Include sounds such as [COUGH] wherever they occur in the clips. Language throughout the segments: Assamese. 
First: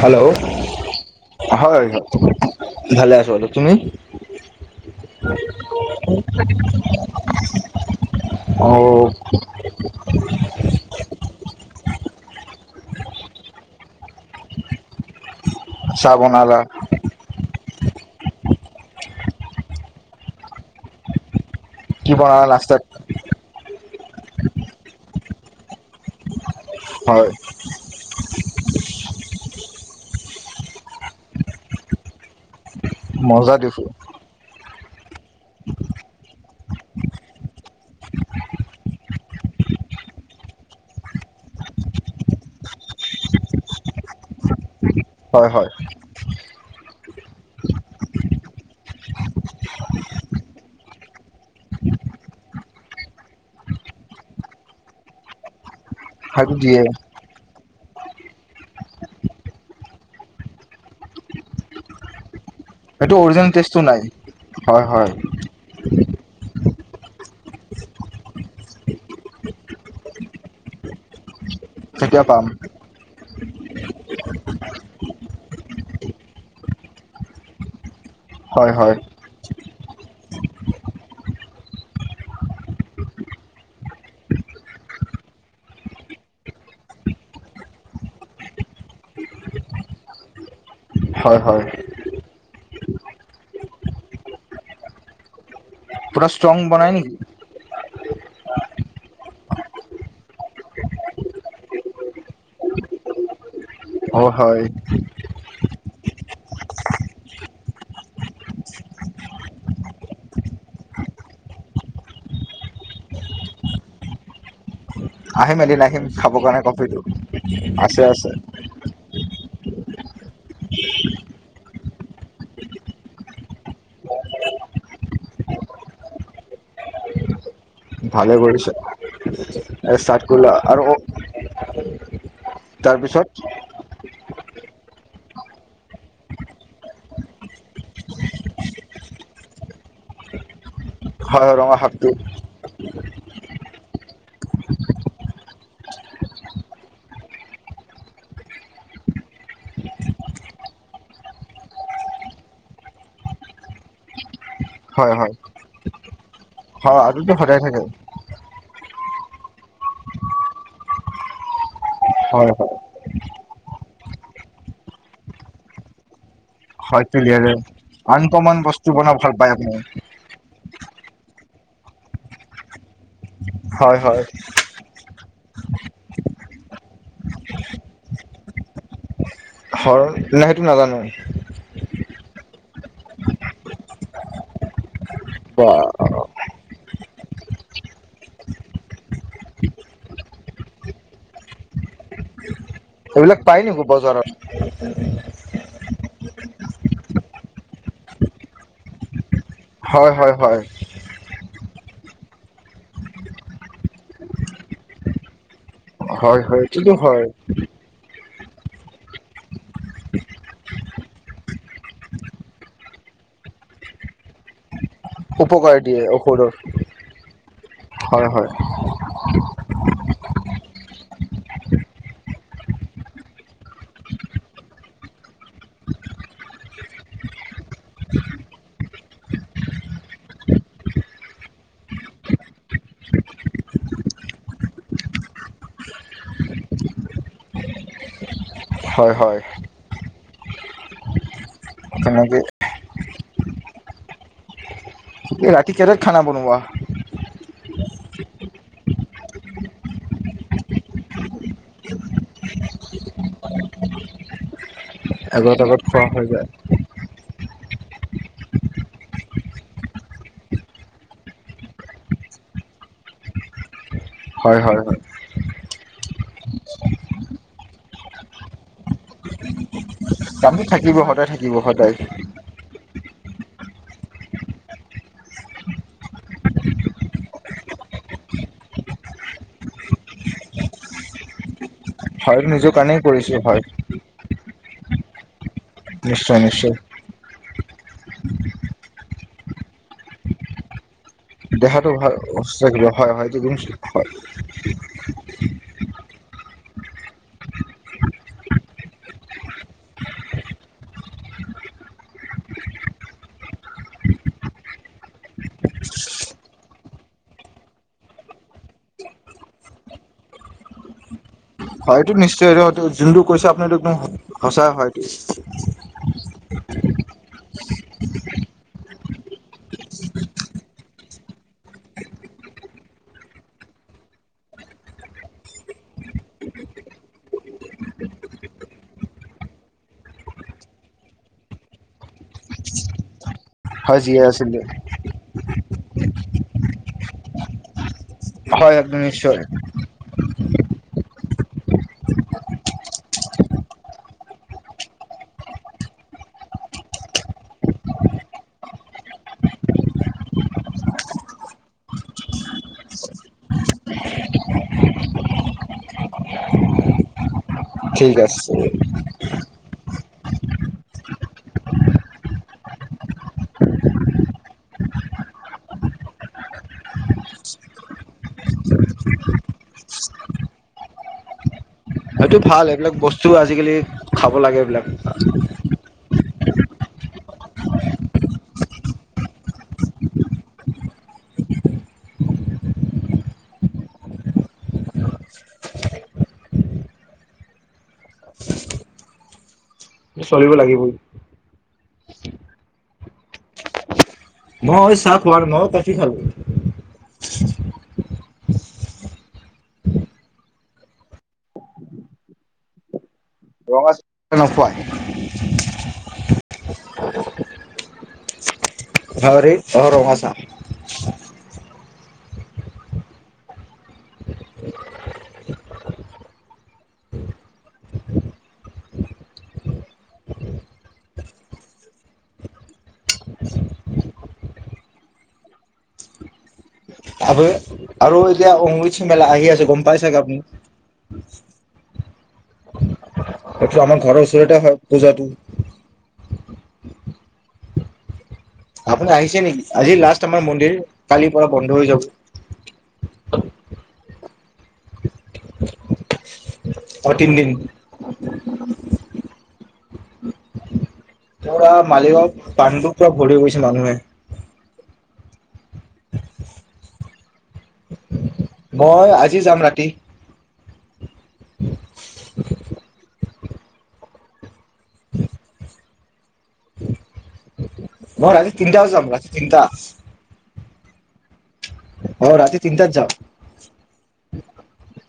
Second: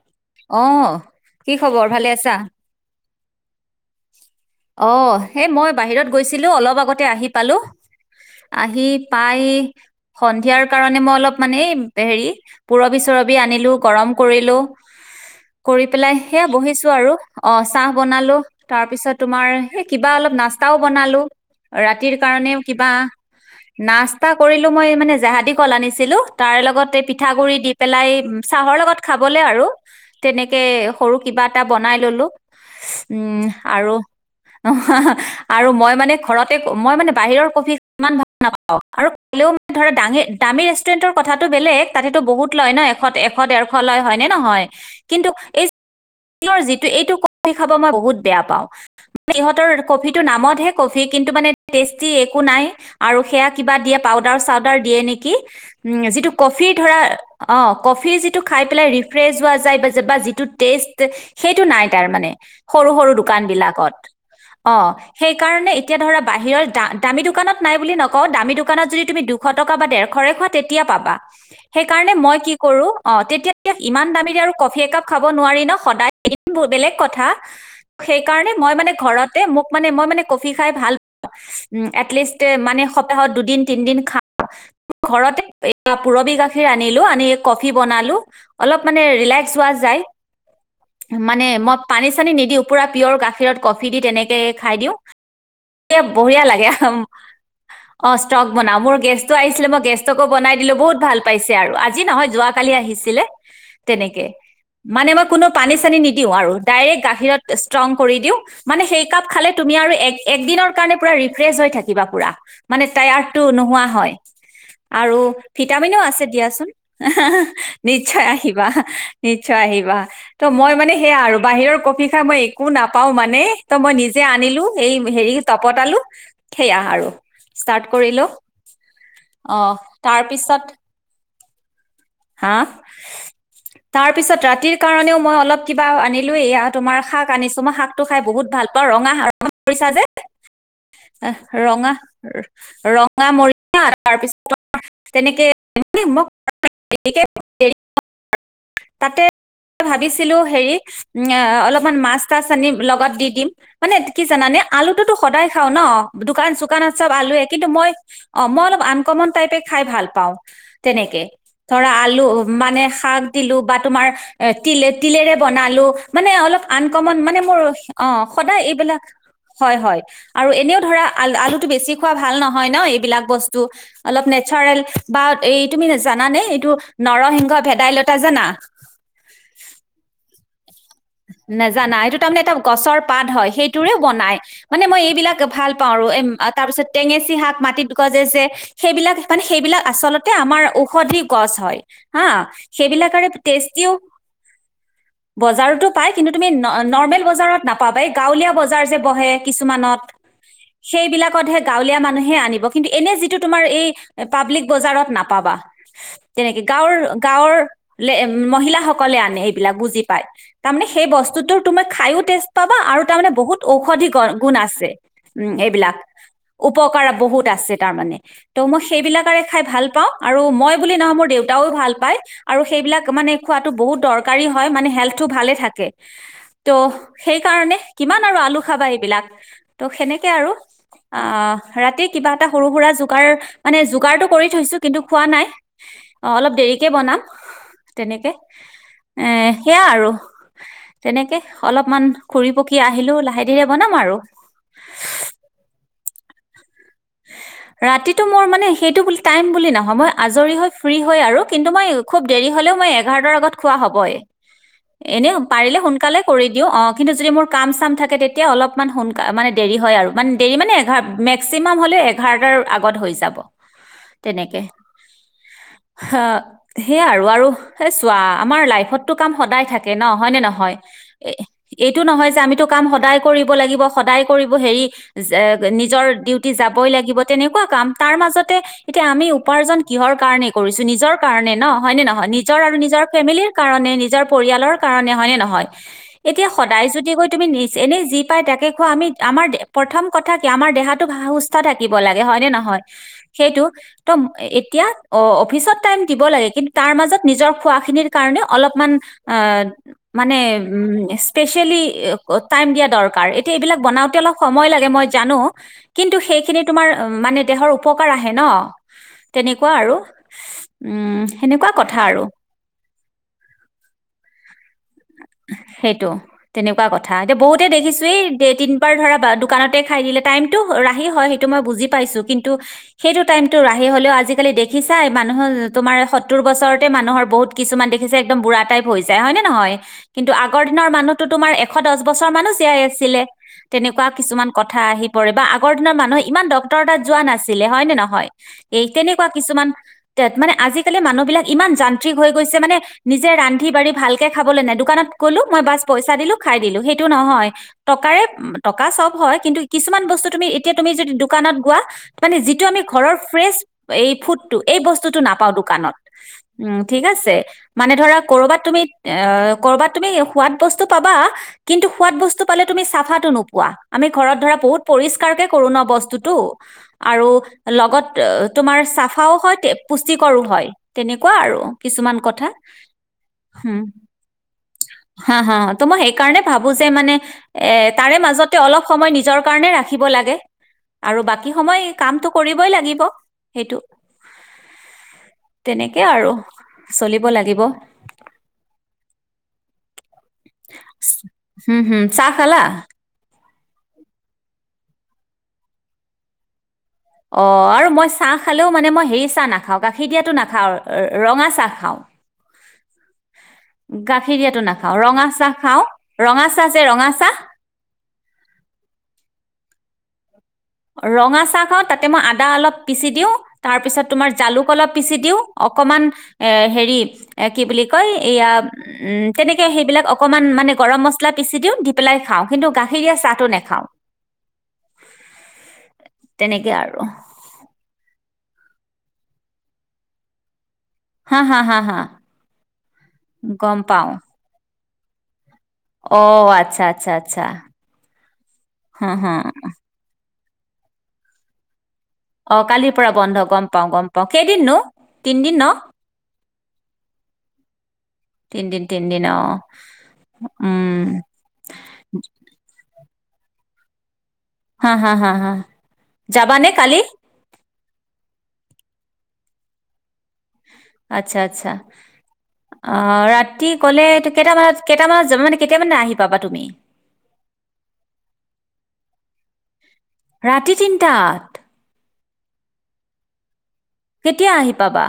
হেল্ল' অঁ কি হয় ভালে আছ। অ' এই মই বাহিৰত গৈছিলো অলপ আগতে আহি পালো অ আহি পাই সন্ধিয়াৰ কাৰণে মই অলপ মানে এই হেৰি পূৰবী চুৰব। বি আনিলো গৰম কৰিলো। কৰি পেলাই চাহ সেয়া বনালা বহিছো আৰু অ' চা। চাহ বনালোঁ। তাৰ পিছত তোমাৰ সেই কিবা অলপ নাস্তাও বনালো। কি ৰাতিৰ বনালা কাৰণে নাস্তাত। কিবা নাস্তা কৰিলো মই মানে জেহাদি কল আনিছিলো। তাৰ লগতে পিঠা হয় গুৰি দি পেলাই চাহৰ লগত। খাবলে আৰু তেনেকে সৰু কিবা এটা বনাই ললো উম আৰু [UNINTELLIGIBLE] আৰু মই মানে ঘৰতে মই মানে বাহিৰৰ কফি ইমান ভাল নাপাওঁ আৰু কলেও মানে ধৰা দামী ৰেষ্টুৰেণ্টৰ কথাটো বেলেগ তাতেতো বহুত লয় ন এশ এশ দেৰশ লয় হয়নে নহয়। কিন্তু হয় এই হয় যিটো এইটো কফি খাব মই বহুত বেয়া পাওঁ ইহঁতৰ কফিটো নামতহে কফি কিন্তু মানে টেষ্টি একো নাই আৰু সেয়া কিবা দিয়ে পাউডাৰ চাউদাৰ দিয়ে নেকি। উম যিটো সেইটো কফি দিয়ে ধৰা অ কফি যিটো খাই পেলাই ৰিফ্ৰেছ হোৱা যায় বা যিটো টেষ্ট সেইটো নাই তাৰ মানে সৰু সৰু সেইটো দোকান অৰিজিনেল টেষ্টটো বিলাকত নাই অ হয় হয় সেইকাৰণে এতিয়া ধৰা বাহিৰৰ দামী দোকানত নাই বুলি নকওঁ দামী দোকানত যদি তুমি দুশ টকা বা ডেৰশৰে খোৱা তেতিয়া পাবা। সেইকাৰণে তেতিয়া মই পাম কি কৰো অ তেতিয়া এতিয়া ইমান দামীৰে আৰু কফি একাপ খাব নোৱাৰি ন সদায় এদিন বেলেগ কথা। সেইকাৰণে হয় মই মানে হয় ঘৰতে মোক মই মানে কফি খাই ভাল এতলিষ্ট মানে সপ্তাহত দু দিন তিন দিন খাওঁ ঘৰত পোৰবি গাখিৰ আনিলো আনি কফি বনালো অলপ মানে ৰিলেক্স হোৱা যায়। হয় মানে হয় মই পানী চানী নিদিও পুৰা পিয়ৰ গাখীৰত কফি দি তেনেকে খাই দিওঁ এ পুৰা বঢ়িয়া ষ্ট্ৰং লাগে বনাই উম নেকি অ ষ্টক বনাও মোৰ গেষ্টটো আহিছিলে মই গেষ্টকো বনাই দিলো বহুত ভাল পাইছে আৰু আজি নহয় যোৱ কালি আহিছিলে অ তেনেকে হয় মানে মই কোনো পানী চানী নিদিও দিওঁ আৰু ডাইৰেক্ট গাখীৰত এতিয়া ষ্ট্ৰং কৰি দিও মানে সেই কাপ খালে তুমি আৰু এক দিনৰ কাৰণে পুৰা ৰিফেৰেচ হৈ থাকিবা পুৰা মানে তায়াৰদ টো নোহোৱা হয়। আৰু আহিম এদিন ভিটামিনো আহিম আছে খাবৰ কাৰণে দিয়াচোন কফিটো আছে নিশ্চয় আছে আহিবা নিশ্চয় আহিবা ত মই মানে সেয়া আৰু বাহিৰৰ কফি মই একো নাপাও মানে ত মই নিজে আনিলো এই হেৰি তপতালো সেয়া আৰু ষ্টাৰ্ট কৰিলো ভালে কৰিছা অ', ষ্টাৰ্ট কৰিলা তাৰপিছত আৰু হা তাৰপিছত তাৰপিছত ৰাতিৰ কাৰণেও মই অলপ কিবা আনিলো ইয়া। তোমাৰ শাক আনিছো মই শাক টো খাই বহুত ভাল পাওঁ ৰঙা ৰঙা কৰিছা যে হয় হয় ৰঙা শাকটো ৰং ম তাৰপিছত তেনেকে তাতে ভাবিছিলো হেৰি [UNINTELLIGIBLE] এ অলপমান মাছ তাছ আনি লগত দি দিম মানে কি জানানে আলুটোতো হয় হয় সদায় খাওঁ ন দোকান চোকানত হয় চব আৰুতো আলুৱে সদায় কিন্তু থাকে মই অ মই অলপ আন অকমান টাইপে খাই ভাল পাওঁ তেনেকে ধৰা হয় হয় আলু-মানে শাক দিলো বা তোমাৰ এ' তিলে- তিলেৰে বনালোঁ মানে অলপ হয় আন্‌কমন মানে ক্লিয়াৰে মোৰ- অ' আনকমন সদায় বস্তু এইবিলাক, বনাই ভাল পায় আপুনি হয় হয়। আৰু এনেও ধৰা, আল-আলুটো বেছি খোৱা ভাল নহয় ন' এইবিলাক বস্তু- হয় তো হয় অলপ নেচাৰেল বা এই তুমি জানানে এইটো নৰসিংহ ভেদাইলতা জানা? হয় নাই সেইটো নাজানো নাজানা! এইটো তাৰমানে এটা গছৰ পাত হয় সেইটোৰে বনাই। মানে মই বিলাক বা ভাল পাওঁ আৰু- এম্‌ তাৰ পিছত টেঙেচী শাক মাটিত গজে যে সেইবিলাক-মানে- সেইবিলাক আচলতে আমাৰ ঔষধি গছ হয়, হা। সেইবিলাকৰে এইবিলাক পায় নেকি টেষ্টিও বজাৰত? বজাৰতো পাই কিন্তু তুমি নৰ্মেল বজাৰত নাপাবা। এই গাঁৱলীয়া বজাৰ যে বহে কিছুমানত- হয় হয় হয় সেইবিলাকতহে গাঁৱলীয়া মানুহে আনিব, কিন্তু এনে যিটো তোমাৰ এই- পাব্লিক বজাৰত নাপাবা। হয় তেনেকে। হয় এইটোতো গাঁৱৰ- হয় গাঁৱৰ উম্‌- মহিলাসকলে আনে, এইবিলাক বুজি পায়। তাৰমানে সেই বস্তুটো তোমাক খায়ো টেষ্ট পাবা আৰু তাৰ মানে বহুত ঔষধি গুণ আছে। উম্‌ উপকাৰ এইবিলাক। দিয়ে ঔষধৰ উপকাৰ বহুত আছে তাৰমানে। হয় হয় তো মই সেইবিলাকেৰে খাই ভাল পাওঁ। আৰু -মই বুলি নহয়, মোৰ দেউতাও ভাল পায়। আৰু সেইবিলাক মানে খোৱাটো বহুত দৰকাৰী হয়। মানে হেল্থ টো ভালে থাকে। ত' সেইকাৰণে কিমান আৰু আলু খাবা এইবিলাক। ত' সেনেকে আৰু। আহ্‌- ৰাতি কিবা এটা সৰু সুৰা যোগাৰ- মানে যোগাৰটো কৰি থৈছোঁ, কিন্তু খোৱা নাই। অলপ দেৰিকে বনাম, তেনেকে হয় হয় এ' সেয়া আৰু। তেনেকে অলপমান তেনেকে ঘুৰি-পকি আহ আহিলো।, লাহে ধীৰে বনাম আৰু। এ' ৰাতি কেটাত খানা বনোৱা? ৰাতিটো মোৰ মানে সেইটো বুলি- টাইম বুলি নহয়, মই আজৰি হৈ ফ্ৰী হৈ আৰু! কিন্তু মই খুব দেৰি হলেও মই এঘাৰটাৰ আগত খোৱা হ'বই। এনেও এঘৰত পাৰিলে আগত খোৱা সোনকালে হৈ কৰি যায় দিওঁ। অ' কিন্তু যদি মোৰ কাম চাম থাকে তেতিয়া অলপমান সোনকা- মানে দেৰি হয় আৰু- মানে দেৰি মানে এঘাৰ-মেস্কিমা মাম্‌ হ'লে এঘাৰটাৰ আগত হৈ যাব। হয় হয় হয়। হ সেয়া আৰু- আৰু সেই চোৱা- আমাৰ লাইফতটো কাম সদায় থাক কে ন হয় নে কামটো নহয়? থাকিব সদায় থাকিব সদায় এইটো নহয় যে আমিতো কাম সদায় কৰিব লাগিব, সদাই কৰিব হেৰি-যে নিজৰ ডিউ তি যাবই লাগিব, তেনেকুৱা কাম। তাৰ মাজতে- এতিয়া আমি উপাৰ্জন কিহৰ কাৰণে কৰিছোঁ, নিজৰ কাৰণে ন! হয়নে নহয়, হয় নিজৰ আৰু কাৰণেই নিজৰ কৰিছো ফেমিলিৰ হয় কাৰণে নিজৰ পৰিয়ালৰ কাৰণে হয়নে নহয় নিশ্চয় এতিয়া নিশ্চয় সদায় যদি কৈ তুমি নিজ এনেই যি পায় তাকে খোৱা আমি আমাৰ দে প্ৰথম কথা কি আমাৰ দেহাত সুস্থ দেহাটো থাকিব ভাল লাগে হয়নে সুস্থ নহয় থাকিব হয় হয় এইটো সেইটো ত হয় এতিয়া অ অফিচত টাইম দিব লাগে কিন্তু তাৰ মাজত নিজৰ খোৱাখিনিৰ কাৰণে অলপমান মানে স্পেচিয়েলি টাইম দিয়া দৰকাৰ এতিয়া এইবিলাক বনাওতে অলপ সময় লাগে মই জানো কিন্তু সেইখিনি তোমাৰ মানে দেহৰ উপকাৰ আহে ন তেনেকুৱা আৰু সেনেকুৱা কথা হয়টো আৰু নিশ্চয় জোনটো কৈছে আপুনি একদম সঁচা হয়। সেইটো তেনেকুৱা কথা এতিয়া বহুতে দেখিছো এই তিন বাৰ ধৰা দোকানতে খাই দিলে টাইম সেইটো ৰাহি হয় সেইটো মই বুজি পাইছো কিন্তু সেইটো টাইমতো ৰাহি হলেও আজিকালি দেখিছাই মানুহৰ তোমাৰ সত্তৰ বছৰতে মানুহৰ বহুত কিছুমান দেখিছাই একদম বুঢ়া টাইপ হৈ যায় হয় নে নহয় কিন্তু আগৰ দিনৰ মানুহো তোমাৰ এশ দহ বছৰ মানুহ জীয়াই আছিলে। হয়, তেনেকুৱা জীয়াই কিছুমান আছিলে কথা আহি পৰে বা আগৰ দিনৰ মানুহ ইমান ডক্তৰ তাত যোৱা নাছিলে হয় নে ন হয় এই একদম তেনেকুৱা নিশ্চয় কিছুমান মানে আজিকালি মানুহ বিলাক ইমান যান্ত্ৰিক হৈ গৈছে মানে নিজে ৰান্ধি বাঢ়ি ভালকে খাবলৈ নাই দোকানত গলো মই বাছ পইচা দিলো খাই দিলো সেইটো নহয় টকাৰে টকা চব হয়। কিন্তু কিছুমান বস্তু তুমি এতিয়া তুমি যদি দোকানত গোৱা মানে যিটো আমি ঘৰৰ ফ্ৰেচ এই ফুডটো এই বস্তুটো নাপাও দোকানত ঠিক আছে। মানে ঠিক ধৰা আছে কৰবাত তুমি অ কৰবাত তুমি সোৱাদ বস্তু পাবা কিন্তু সোৱাদ বস্তু পালে তুমি চাফাটো নোপোৱা আমি ঘৰত ধৰা বহুত পৰিষ্কাৰকে কৰো ন বস্তুতটো আৰু লগত তোমাৰ চাফাও হয়, পুষ্টিকৰো হয় তেনেকুৱা আৰু কিছুমান এইটো কথা ভাল এইবিলাক বস্তু আজিকালি খাব লাগে এইবিলাক কাৰণে ভাবো যে মানে এ তাৰে মাজতে অলপ সময় নিজৰ কাৰণে ৰাখিব লাগে আৰু বাকী সময় কামটো কৰিবই লাগিব সেইটো তেনেকে আৰু চলিব লাগিব। চলিব লাগিবই উম হম চাহ খালা মই চাহ খোৱাৰ ন কফি খালো অ আৰু মই চাহ খালেও মানে মই হে চাহ নাখাওঁ গাখীৰ দিয়াতো নাখাওঁ, ৰঙা চাহ খাওঁ। ৰঙা চাহ গাখীৰ দিয়াটো নোখোৱাই না খাওঁ ৰঙা চাহ খাওঁ ৰঙা চাহ যে ৰঙা চাহ হ [UNINTELLIGIBLE] অ ৰঙা চাহ ৰঙা চাহ খাওঁ তাতে মই আদা অলপ পিচি দিওঁ তাৰ পিছত তোমাৰ জালুক অলপ পিচি দিওঁ অকনমান এ হেৰি কি বুলি কয় এয়া উ তেনেকে সেইবিলাক অকমান মানে গৰম মছলা পিচি দিওঁ দি পেলাই খাওঁ। কিন্তু গাখৰীয়া চাহটো নেখাওঁ তেনেকে আৰু আৰু এতিয়া অম্বুবাচী মেলা আহি আছে গম পাই চাগে আপুনি হা হা হা হা গম এটো আমাৰ পাওঁ ঘৰৰ ওচৰতে হয় পূজাটো অ আচ্ছা আচ্ছা আচ্ছা আপুনি হা হা আহিছে নেকি আজি লাষ্ট। আমাৰ মন্দিৰ কালিৰ পৰা বন্ধ হৈ যাব। অ কালিৰ পৰা বন্ধ গম পাওঁ গম পাওঁ কেইদিননো তিনদিন ন অ তিন দিন তিনদিন তিনদিন অ উম পৰা মালিগাঁও পাণ্ডু চব ঘূৰি গৈছে মানুহে। হা হা হা যাবা নে কালি? মই আজি যাম ৰাতি। আটচ্ছা আটচ্ছা আহ ৰাতি কলে কেইটাবাজ কেইটামানত যাবা নেকি কেইটামানে আহি পাবা তুমি? মই ৰাতি তিনটাত যাম ৰাতি তিনটাত। ৰাতি তিনটাত অ ৰাতি তিনটাত যাম। কেতিয়া আহি পাবা?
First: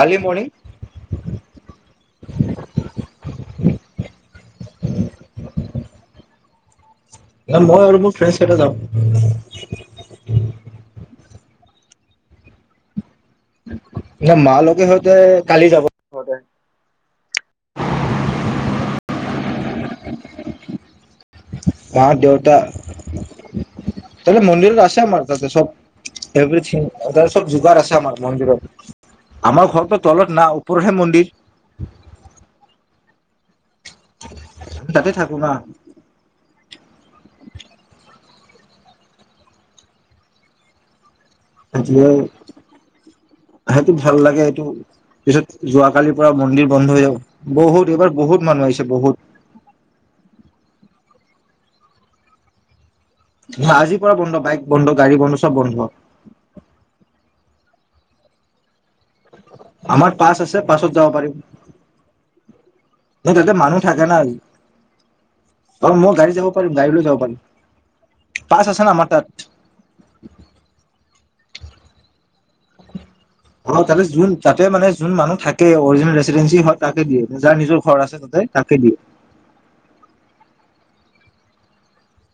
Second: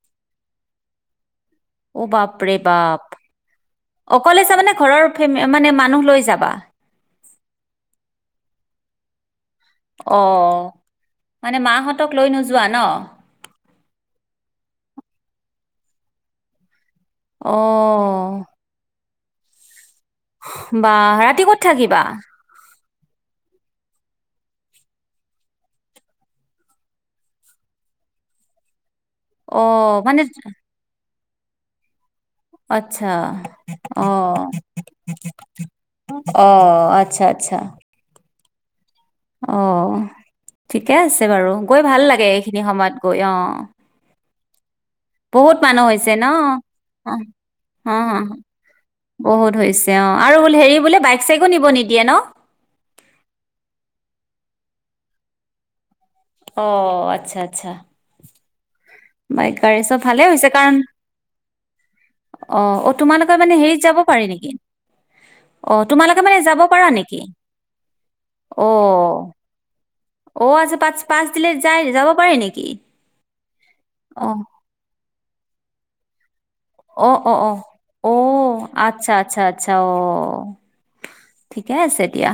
Early morning. অ বাপ ৰে বাপ অকলে যাবা নে ঘৰৰ ফেমে মানে মানুহ লৈ যাবা। মই আৰু মোৰ ফ্ৰেইছ কেতা যাম। অ। মানে মা হতক লৈ নোযোৱা ন। ন মা লগে সতে কালি যাব সহতে। অহ বা ৰাতি কত থাকিবা? মা দেউতা তাতে মন্দিৰত আছে আমাৰ তাতে চব এভৰিথিং ততে চব যোগাৰ আছে আমাৰ মন্দিৰত। আমাৰ অ' ঘৰটোৰ মানে তলত ন উপওপৰহে মন্দিৰ [UNINTELLIGIBLE] আতচ্ছা অহ তাতে থাকো না অহ আতচ্ছা আতচ্ছা অ ঠিকে আছে। তে বাৰু গৈ ভাল সেইটোৱে লাগে এইখিনি সময়ত গৈ অ। তু বহুত মানুহ হৈছে ন হৈ অ যাব বহুত অ এইবাৰ বহুত মানুহ আহিছে বহুত হৈছে অ আৰু বোলে হেৰি বোলে বাই। চেগু নিব নিদিয়ে ন। ন আজিৰ পৰা বন্ধ বাইক বন্ধ গাড়ী বন্ধ চব বন্ধ। অ আতচ্ছা আতচ্ছা। বাইক গাড়ী চব আমাৰ ভালে পাছ হৈছে আছে কাৰণ পাছত যাব পাৰিম অ অ ন তোমালোকে তাতে মানে হেৰিত মানুহ যাব থাকে না পাৰি নেকি অ মই তোমালোকে গাড়ী মানে যাব পাৰিম পাৰা গাড়ী লৈ যাব নেকি? পাৰিম পাছ অ! আছে না আমাৰ তাত অ আছে, পচ পাঁচ দিলে যায় যাব পাৰি নেকি? অ তাতে যোন তাতে মানে যোন মানুহ থাকে অৰজিনেল অ অ অ অ তাতে তাকে দিয়ে আতচ্ছা আতচ্ছা আতচ্ছা অ ঠিকে আছে দিয়া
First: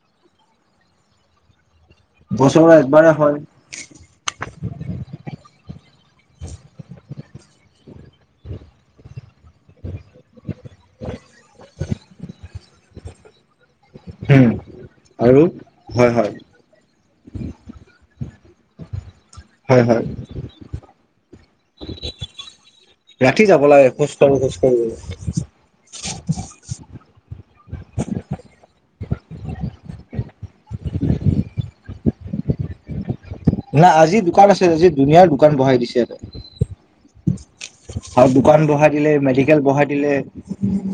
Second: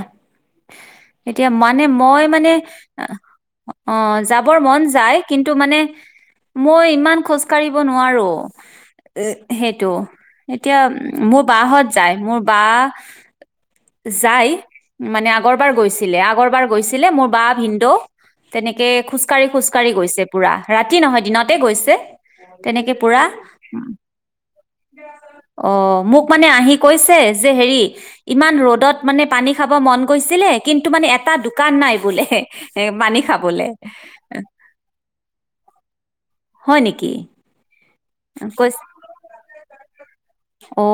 এতিয়া মাত মানে মই মানে বছৰৰ একবাৰে হয় অহ যাবৰ মন যায় কিন্তু মানে, মই ইমান খোজ কঢ়িব নোৱাৰ এ সেইটো এতিয়া মোৰ বা হত যায় মোৰ বা যাই উম মানে আৰু আগৰবাৰ হয় গৈছিলে, হয় আগৰবাৰ গৈছিলে মোৰ বা ভিনদেউ তেনেকে খোজ খোজ কাঢ়ি হয় খোজকাঢ়ি হয় গৈছে পোৰা, ৰাতি নহয় দিনতে গৈছে তেনেকে পোৰা ৰাতি যাব লাগে খোজ কাঢ়ো খোজ কাঢ়ো অ মোক মানে আহি কৈছে যে হেৰি ৰ'দত মানে পানী খাব মন গৈচিলে কিন্তু মানে এটা দোকান নাই বোলে পানী খাব না আজি দোকান আছে আজি দুনীয়াৰ দোকান বঢ়াই দিছে। ইয়াতে হয় নেকি? আৰু দোকান কৈছে বঢ়াই দিলে মেডিকেল বঢ়াই দিলে। অ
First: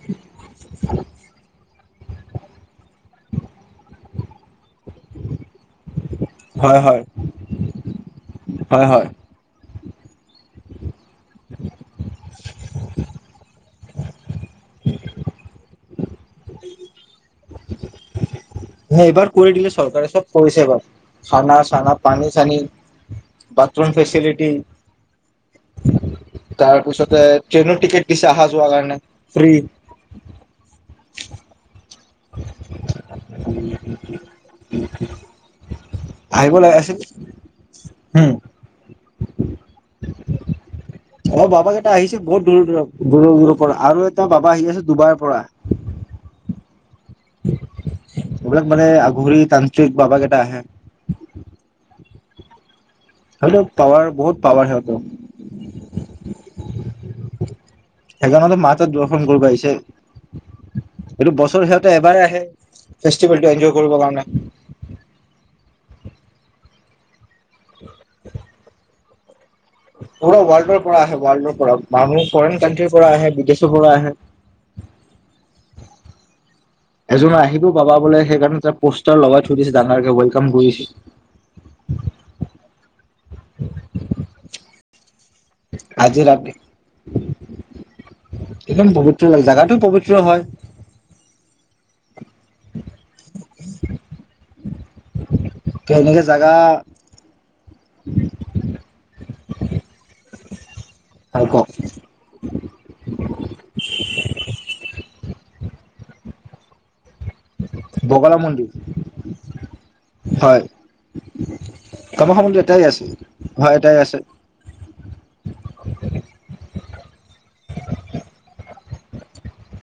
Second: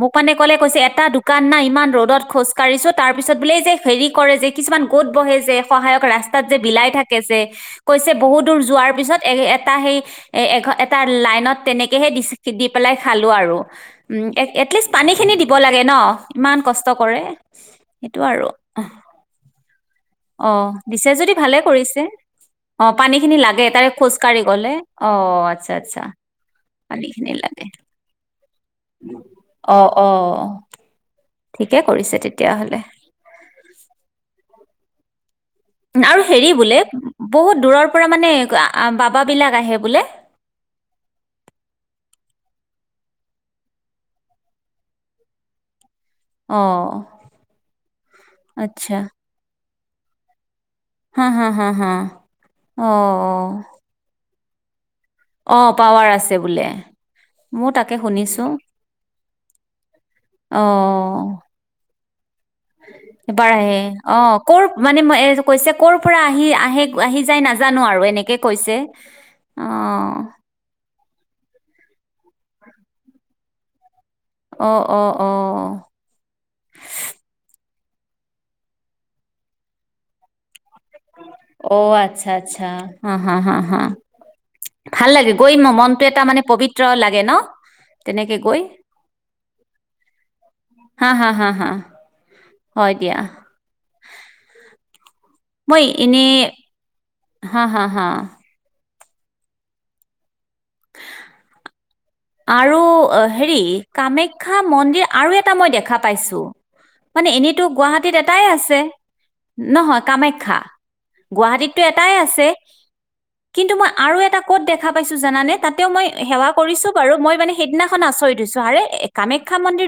মোক মানে ক'লে কৈছে এটা দোকান নাই ইমান ৰ'দত খোজ কাঢ়িছো তাৰ পিছত বোলে যে হেৰি কৰে যে কিছুমান গোট বহেযে সহায়ক ৰাস্তাত যে হয় বিলাই হয় থাকেযে কৈছে বহুত দূৰ হয় যোৱাৰ হয় পিছত এ এটা সেই এ এঘ এটা লাইনত তেনেকে কেহে দিচ দি পেলাই খালো আৰু উ এট এটলিষ্ট পানী খিনি দিব লাগে ন ইমান কষ্ট কৰে সেইটো আৰু। হে এইবাৰ কৰি দিলে চৰকাৰে চব। অ কৰিছে এইবাৰ দিছে যদি খানা ভালে চানা কৰিছে পানী চানী অ পানী খিনি লাগে তাৰে বাথৰুম খোজকাঢ়ি ফেচিলিটি গলে অ', আচ্ছা', আচ্ছা তাৰ পিছতে পানীখিনি লাগে ট্ৰেইনৰ টিকেট দিছে অহা যোৱাৰ কাৰণে ফ্ৰী অ', অ। ঠিকে। তেতিয়া হ'লে। আৰু হেৰি আহিব বোলে লাগে আছিল বহুত দূৰৰ পৰা উম মানে বাবা বিলাক আহে বোলে। গৰুবোৰৰ পৰা আৰু এটা বাবা আহি আছে ডুবাইৰ পৰা। অহ। এইবিলাক মানে আগৰে টান। ঠিক বাবা কেইটা আহে। হা', হা', হা', হা। অ হয়টো পাৱাৰ বহুত পাৱাৰহত। অহ পাৱাৰ আছে বোলে, মইও তাকে শুনিছো, সেইকাৰণে মাহত দৰ্শন কৰিব আহিছে অহ। এইটো বছৰ সিহঁতে এবাৰ আহে ফেষ্টিভেলটো এবাৰ এনজয় আহে কৰিবৰ কাৰণে অহ', ক'ৰ মানে এই যে কৈছে ক'ৰ পৰা আহ আহি আহে আহি যাই নাজানো আৰু এনেকে কৈছে। অ পোৰা ৰৱৰ্ল্ডৰ। পৰা আহে ৱৰ্ল্ডৰ পৰা আহে, মানুহ ফৰেইন কাণ্ট্ৰিৰ পৰা আহে, বিদেশৰ পৰা আহে, অ', অ', অ'। এজন আহিব বাবা বোলে সেইকাৰণে ত পোষ্টাৰ লগাই থৈ দিছে ডাঙাৰকে ৱেলকাম কৰিছে, অ', আচ্ছা আচ্ছা। হা হা হা হা ভাল লাগে। কৰি মন মনটো এটা আজি মানে ৰাতি প্ৰবিত্ৰ লাগে ন, তেনেকে গৈ একদম পবিত্ৰ লাগে জাগাটো পবিত্ৰ হয় হা হা হা হা হয় দিয়া। মই ত এনেকে এনে, জাগা হা হা। হা হয় কওক আৰু হেৰি কামাখ্যা মন্দিৰ আৰু এটা মই দেখা দেখা পাইছো মানে এনে গুৱাহাটীত বগলা এটাই মন্দিৰ আছে নহয় হয় কামাখ্যা গুৱাহাটীতটো এটাই আছে কৰ্মসংস্থাপনটো এটাই আছে কিন্তু হয় মই এটাই আৰু আছে এটা ক'ত দেখা পাইছো জানানে তাতেও মই সেৱা কৰিছো মই মানে সেইদিনাখন আচৰিত হৈছো আৰে কামাখ্যা মন্দিৰ